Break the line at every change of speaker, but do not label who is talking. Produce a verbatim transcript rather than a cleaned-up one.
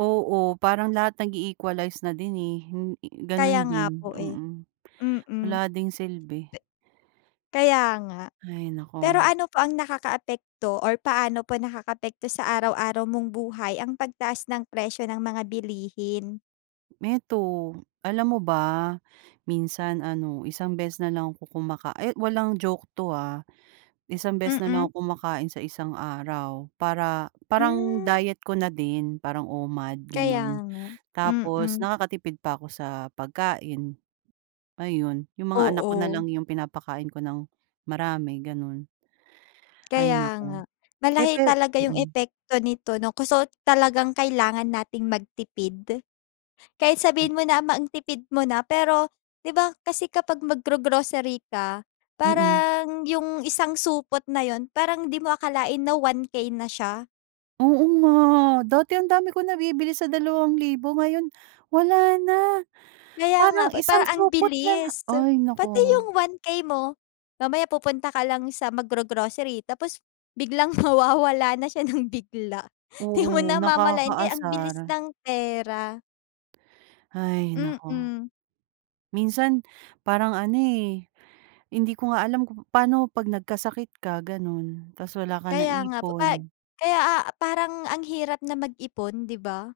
Oo, parang lahat nag-i-equalize na din, eh. Hin i
Kaya
gano'n
nga
din,
po, eh,
mm.
mm. De
Wala ding silbi.
Kaya nga.
Hay
Pero
naku!
ano po ang nakakaapekto or paano po nakakaapekto sa araw-araw mong buhay ang pagtaas ng presyo ng mga bilihin?
meto, alam mo ba, minsan ano isang beses na lang ako kumaka eh, walang joke 'to, ah. Isang beses na lang
Mm.
ako kumakain sa isang araw para, parang
Hmm.
diet ko na din parang O-MAD
Kaya
gano'n.
nga,
Tapos
mm.
nakakatipid pa ako sa pagkain. Ayun, yung mga anak ko na
Oo.
lang yung pinapakain ko ng marami gano'n. Ay
Kaya
naku!
nga,
Eh,
malaki
pe
talaga yung
mm.
epekto nito 'no kuso talagang kailangan nating magtipid. Kahit
M
sabihin mo namang tipid mo na pero 'di ba, kasi kapag mag-gro-grocery ka,
Mm.
parang yung isang supot na 'yun parang 'di mo akalain na one K na siya.
Oo nga, dati ang dami ko nabibili sa dalawang libo ngayon, wala na.
Kaya nga
Parang
pa
isang
parang ang
supot na lang
bilis.
ay
Pati
naku!
yung one K mo mamaya pupunta ka lang sa mag-gro-grocery tapos biglang mawawala na siya ng bigla 'di mo
Oo,
namamalayan. Kaya ang
nakakaasar.
bilis ng pera.
Hay naku!
Mm.
Minsan parang ano, eh, hindi ko nga alam kung pa'no 'pag nagkasakit ka gano'n, ta's wala ka
Kaya nga. Pa
naipon?
kaya, ah, parang ang hirap na mag-ipon 'di ba?